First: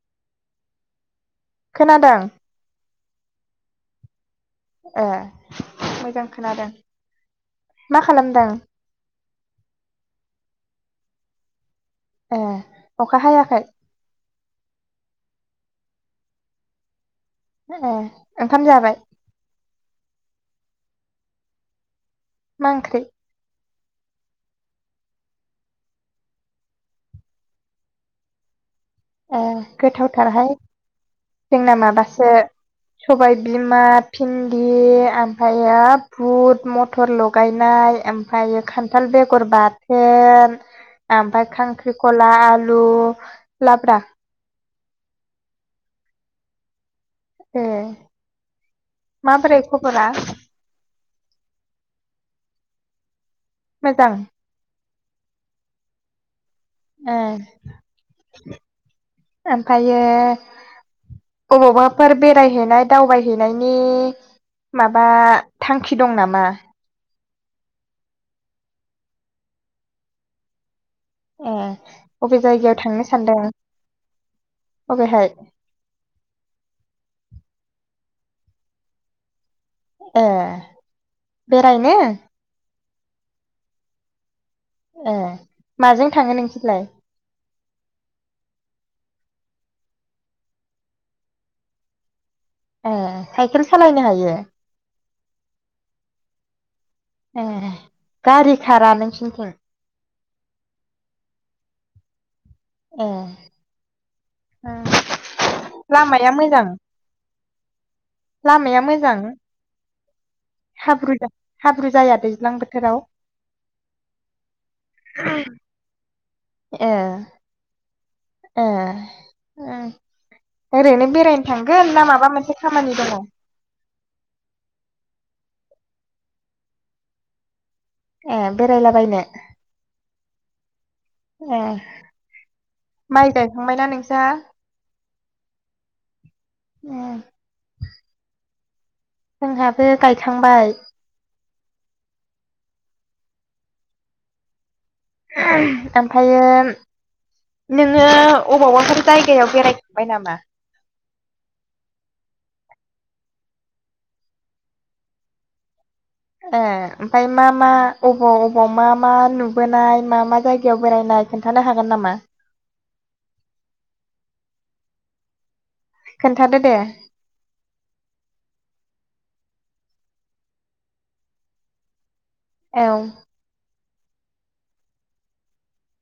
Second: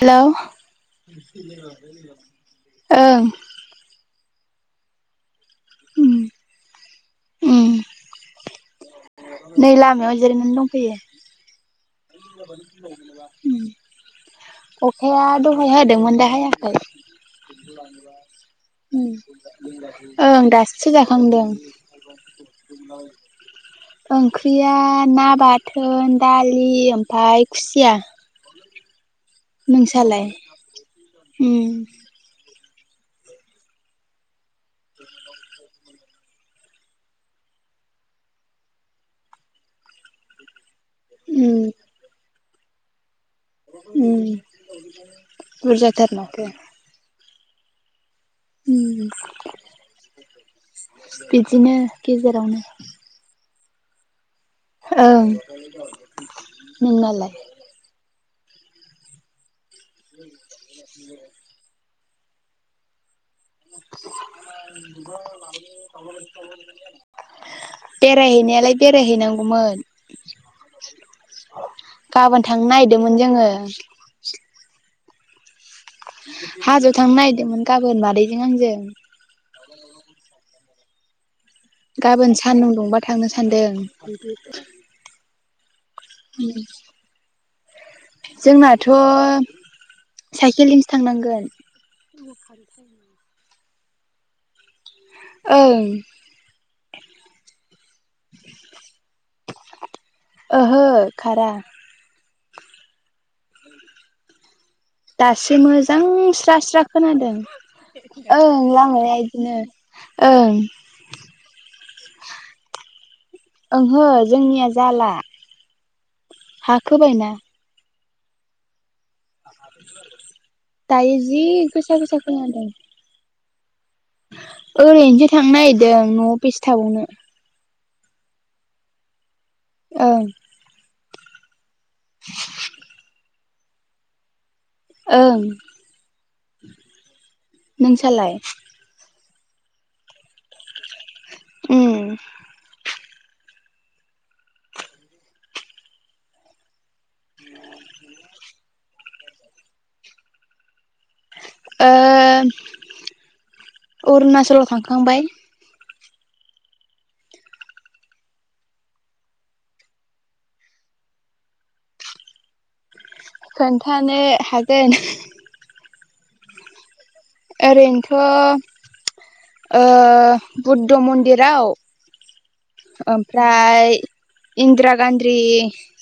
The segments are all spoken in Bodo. हेल' [inaudible] खोनादों ओं। ए उम मोजां खोनादों उम मा खालामदों? नै लामायाव जिरायनानै दंफैयो। ए अखा हायाखै [inaudible] अखाया दहाय होदोंमोन दा हायाखै। ए ओंखाम जाबाय [inaudible] ओं दासो जाखांदों। [inaudible] मा ओंख्रि ओंख्रिया ना बाथोन दालि ओमफाय खुसिया। ए नोंसालाय गोथावथारहाय उम जोंना माबासो सबाइ बिमा भिन्दि ओमफायो फुट मथर लगायनाय ओमफ्रायो खान्थाल बेगर बाथोन ओमफाय उम खांख्रिखला आलु। लाब्रा उम बुरजाथार माथो। ए उम माबोरै खबरा [inaudible] बिदिनो गेजेरावनो मोजां। ओं ए नोंनालाय ओमफायो अबावबाफोर बेरायहैनाय दावबाय हैनायनि माबा थांखि दं नामा? बेरायहैनायालाय बेरायहैनांगौमोन। ए बबे गाबोन जायगायाव थांनो नागिरदोंमोन सानदों जोङो अबेहाय? हाजोआव थांनो नागिरदोंमोन गाबोन मादैजों आंजों। ए बेरायनो गाबोन सान्दुं दुंबा थांनो सान्दों। ए माजों थाङो नोंसोरलाय? थ' साइकेलजोंसो थांनांगोन। ए साइकेल सालायनो हायो? ओं ए गारि खारा नोंसिनिथिं? ओहो खारा। ए दासो मोजां लामाया स्रा मोजां स्रा खोनादों ओं लामाया इदिनो। ओं हाब्रु जा हाब्रु जाया दैज्लां बोथोराव? ओहो जोंनिया जाला हा ए खोबायना। ए ओं ओरैनो दायो जि बेरायनो थांगोन गोसा ना गोसा माबा मोनसे खोनादों खामानि दङ? ओरैनोसो थांनो नागिरदों न'आव बेसे थाबावनो। ए बेरायलाबायनो औ एह माइ गायखांबायना नोंसाहा ओं ए नोंसालाय जोंहाबो गायखांबाय उम ओमफ्रायायो नोङो अबावबाफोर जायगायाव बेरायखांबाय नामा ओ अरुनाचलाव थांखांबाय ए ओमफाय मा मा अबाव अबाव मा मा नुबोनाय मा मा जायगायाव बेरायनाय खोन्थानो हागोन नामा खोन्थानो हागोन खोन्थादो दे ओरैनोथ बुद्ध मन्दिराव औ ओमफ्राय इन्द्रा गान्द्रि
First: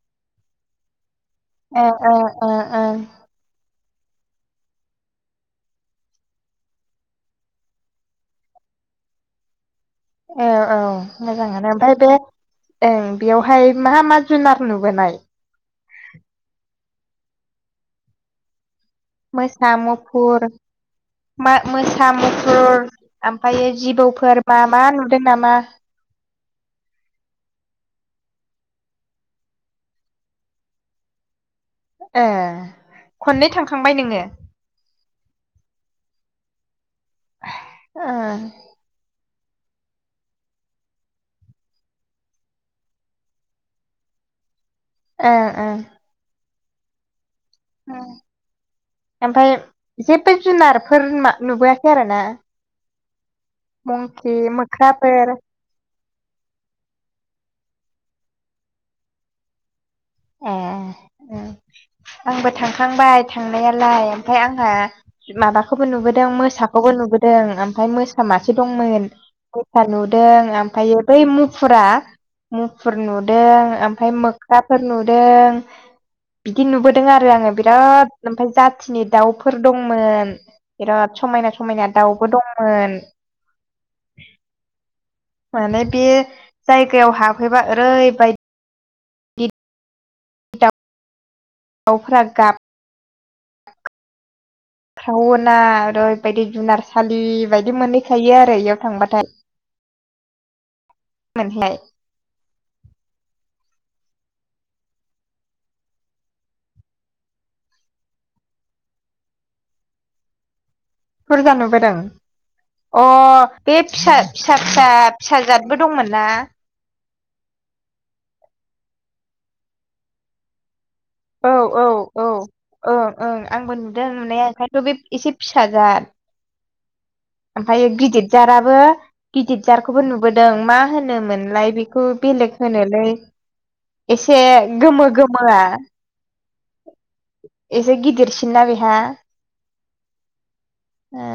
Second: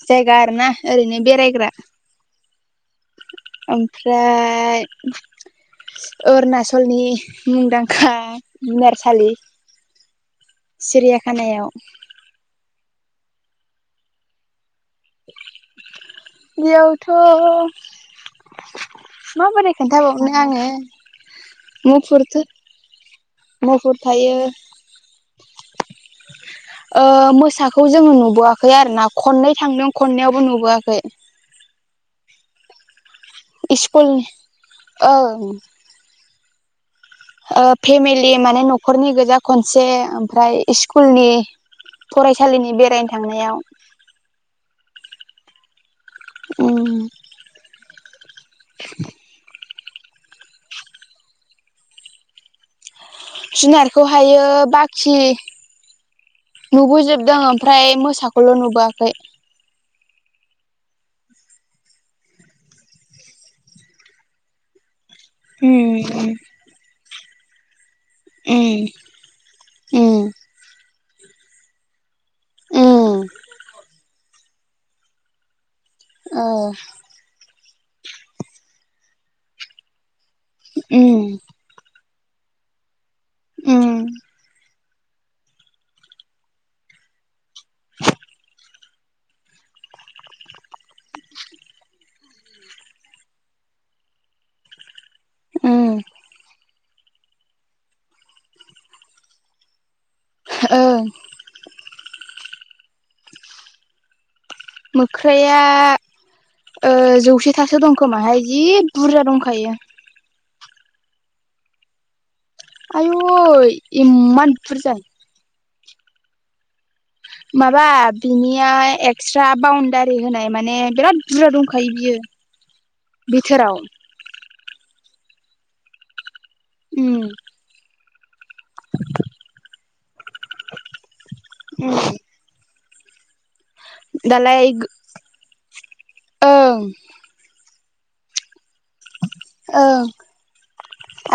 जायगा आरो ना ओरैनो बेरायग्रा ओ ओ ओ ओमफ्राय अरुणाचलनि मुंदांखा जुनारसालि औ औ सिरियाखानायाव मोजाङानो ओमफाय बे ओं बेवहाय मा मा जुनार नुबोनाय बेयावथ मोसा माबोरै खोन्थाबावनो मुफुर आङो मा मोसा मुफुर मुसुर ओमफायो मुफुर थायो जिबौफोर मा मा नुदों नामा ओ मोसाखौ जोङो नुबोआखै आरोना खननै थांदों खननैयाबो नुबोआखै ए खननै थांखांबाय स्कुल नोङो ओं ओ फेमिलि माने नखरनि गोजा खनसे ओमफ्राय स्कुलनि फरायसालिनि बेरायनो थांनायाव ओ ओ उम ओमफाय जेबो जुनारफोर मा नुबोयाखै आरो ना मंकि जुनारखौहायो बाखि मोख्राफोर नुबोजोबदों ओमफ्राय मोसाखौल नुबोआखै ए आंबो थांखांबाय थांनायालाय ओमफाय आंहा माबाखौबो उम नुबोदों मोसाखौबो नुबोदों ओमफाय मो सा मासे उम दंमोन मोसा उम नुदों ओमफायो बै मुफुरा मुफुर उम नुदों ओमफाय मोख्राफोर नुदों उम ओ बिदि नुबोदों आरो आङो बिराद ओमफाय जाथिनि दाउफोर दंमोन बिराद उम समायना समायना दाउबो दंअमोन उम माने बे जायगायाव हाबफैबा ओरैबायदि दब दाउफोरा गाब ख्रावोना उम आरैबायदि जुनार थालि बायदि मोनहैखायो आरो बेयाव थांबाथाय ओं मोनालाय मोख्राया ओ जौसेथासो दंखोमाहाय जि बुरजा दंखायो बुरजा नुबायदों अ आयु बे फिसा इमान फिसा फिसा बुरजा फिसाजाद बो दंमोन ना माबा बिनिया एक्सट्रा बाउणडारि होनाय माने बिराद औ बुरजा औ दंखायो बियो औ ओं ओं आंबो बिथोराव नुदों नुनाया ओंखायनो बे एसे फिसाजाद उम ओमफ्रायो गिदिर जाराबो गिदिर जारखौबो नुबोदों मा होनोमोनलाय उम बेखौ बेलेग होनो लै एसे दालाय गोमो गोमोआ ओं एसे गिदिरसिना बेहा ओं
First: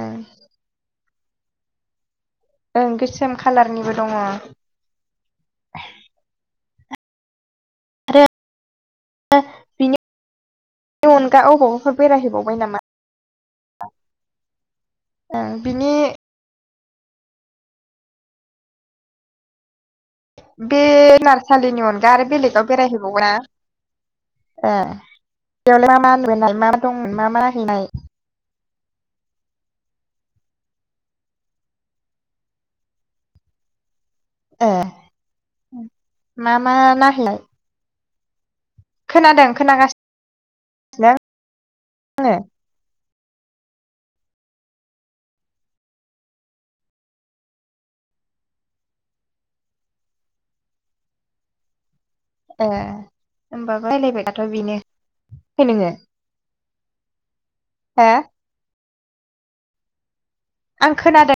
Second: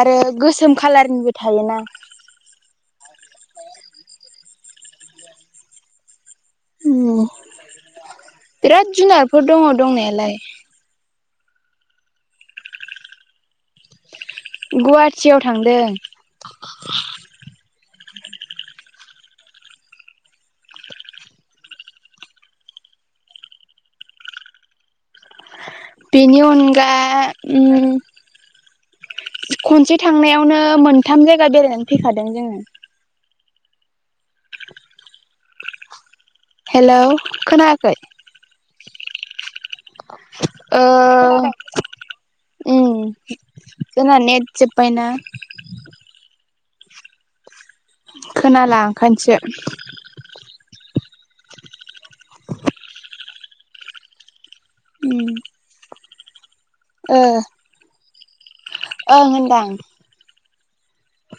आरो गोसोम खालारनिबो थायोना ओं गोसोम खालारनिबो दङ बिराद जुनारफोर दङ बिनि दंनायालाय अनगा अबावबाफोर बेरायहैबावबाय नामा गुहाटियाव ओं थांदों बिनि बे नारसालिनि अनगा आरो बेलेगाव बेरायहैबावोना ए बेयावलाय मा मा बेनि होनोनाय मा अनगा दंमोन मा मा हैनाय उम खनसे थांनायावनो मोनथाम जायगा बेरायनानै फैखादों जोङो ए मा मा हेलौ नायहैलाय खोनायाखै खोनादों खोनागास ओ [unintelligible] जोंहा नेेट जोबबायना खोनाला ओंखायसो उम [unintelligible] ओ हा ओं होनदां आं खोनादों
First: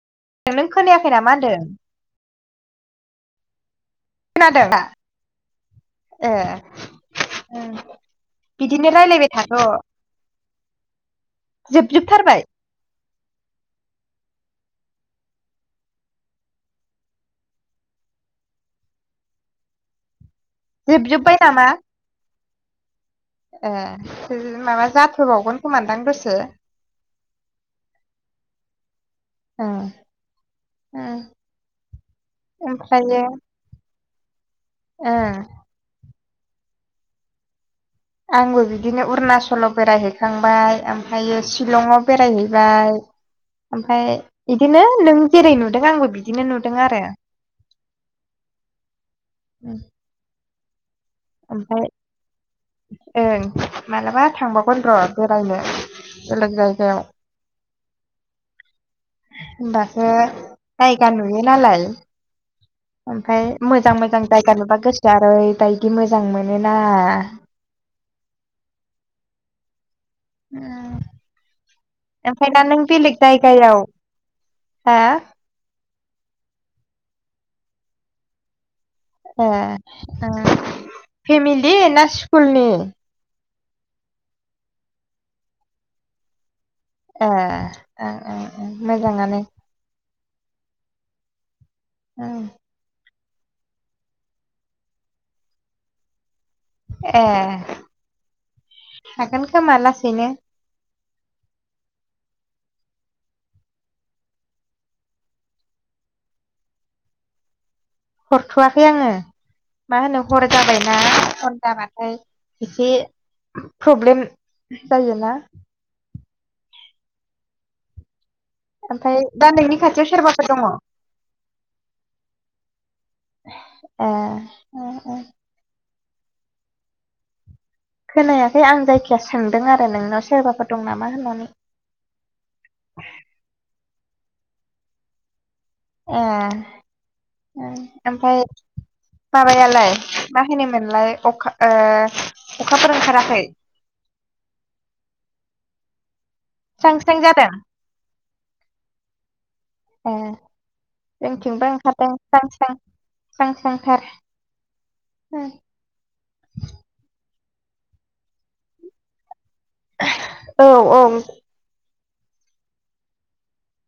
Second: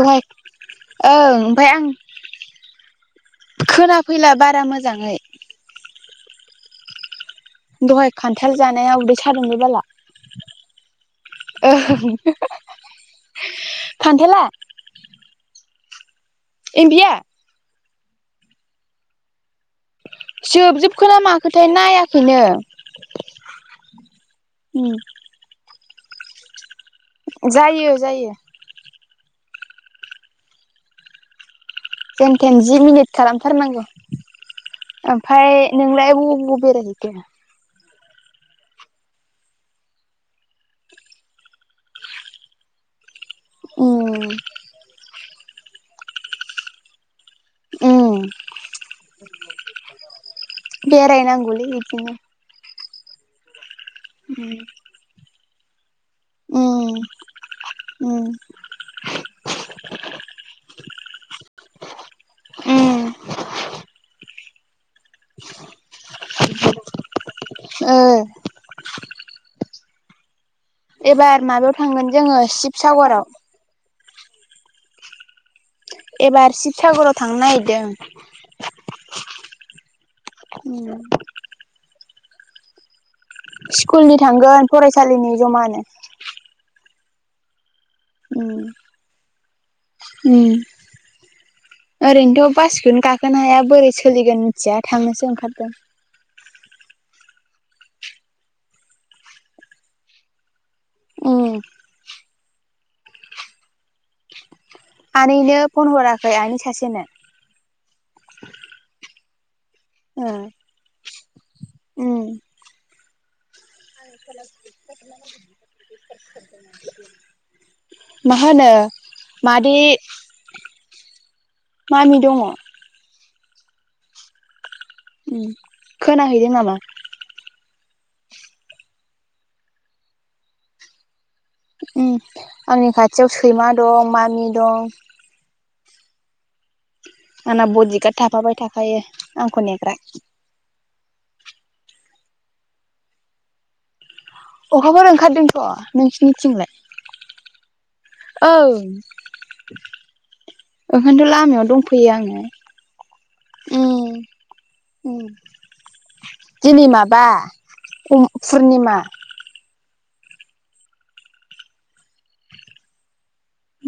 दहाय नों खोनायाखै नामा ओं आमफाय होनदों आं खोना फैला बारा खोनादों दा मोजाङै ए ओं। दहाय खान्थाल बिदिनो जानाया उदै रायलायबाय थाथ' सादोंलै बाला जोबजोबथारबाय खान्थाला इमबिया जोबजोबखोना जोबजोब्बाय माखोथाय नामा नायाखैनो ए बि उम माबा जाथोबावगोन खोमानदांदसो जायो जायो उम उम जेन थेन जि मिनिट खालामथारनांगौ ओं ओमफ्राय नोंलाय ब [unintelligible] आंबो बिदिनो अरुनाचलाव बेरायहैखांबाय ओमफ्रायो शिलंआव बेरायहैबाय ओमफ्राय उम बिदिनो नों जेरै नुदों आंबो बिदिनो नुदों आरो औ बेराय नांगुलै ओमफ्राय इखायनो ओं मालाबा थांबावगोन र' बेरायनो उम बास गाय गानयो नालाय उम ओमफफ्राय मोजां मोजां जायगा नुबा गोसो आरो दाय बिदि मोजां मोनोना ओ एबार माबायाव थांगोन जोङो ओमफ्राय ना नों बेलेग शिबसागराव जायगायाव हा एबार शिबसागराव थांनो नागिरदों। फेमेलि ना स्कुलनि? स्कुलनि थांगोन फरायसालिनि जमानो। ए उम मोजाङानो। ओं ओरैनोथ' बासिखौनो गाखो खोनो हाया बोरै सोलिगोन मिथिया थांनोसो ओंखारदों। ए हागोन खोमा लासैनो। औ आनैनो फन हराखै आनि सासेनो। हरथ'वाखै आङो। मा होनो ओ हर जाबायना हर उम जाबाथाय एसे प्रब्लेम जायोना [unintelligible] मा होनो ओमफ्राय दा नोंनि मादै खाथियाव सोरबाफोर दङ मामि दङ। ए ओ ओ खोनाहैदों नामा? खोनायाखै आं जायखिया सोंदों आरो नोंनाव सोरबाफोर दं नामा होननानै। आंनि खाथियाव सैमा दं मामि दं। ओ आंना बडिगार्ड ओमफ्राय थाफाबाय थाखायो आंखौ माबायालाय नेग्रा मा होनो मोनलाय खा अखाफोर ओंखाराखै। अखाफोर ओखारदोंथ' नों। स्रां स्रां जादों। औ ए ओंखायथ' लामायाव जोंथिंबो दंफैयो ओंखारदों आङो। स्रां स्रां स्रां स्रांथार ओम औ दिनै माबा। पुर्निमा औ औ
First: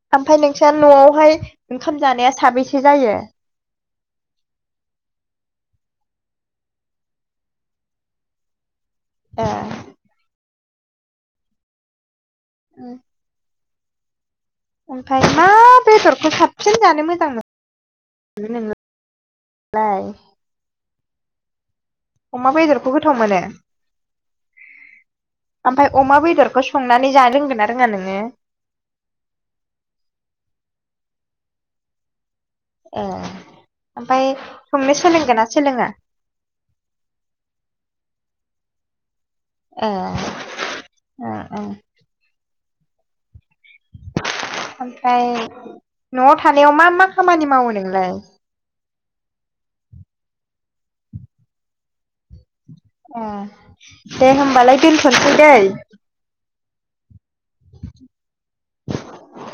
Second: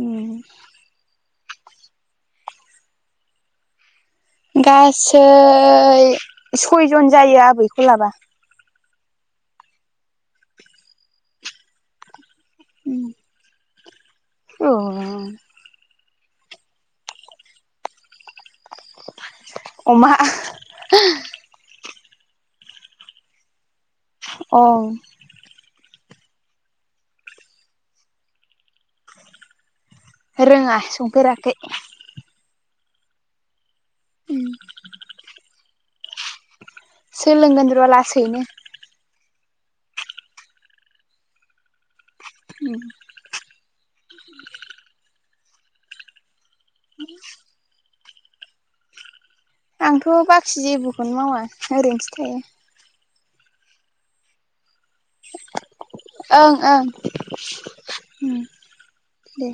उम ओमफ्राय नोंस्रा न'आवहाय ओंखाम जानाया साबैसे जायो? गासै सयजन जायो आबैखौ लाबा। ए उ ओमफ्राय मा बेदरखौ साबसिन जानो मोजां मोन नो नोंलाय? अमा [unintelligible] अमा बेदरखौ गोथाव मोनो। औ ओमफ्राय अमा बेदरखौ संनानै जानो रोंगोन ना रोङा नोङो? रोङा संफेराखै। ए ओमफाय संनो सोलोंगोन ना सोलोङा? सोलोंगोन र' लासैनो। ओ‌-ओ‌-ओ उम ओमफ्राय न'आव थानायाव मा मा खामानि मावो नोंलाय? आंथ' बाखि जेबोखौनो मावा ओरैनोसो थायो। ए दे होनो बालाय दोनथ'नोसै दै। ओं उ दे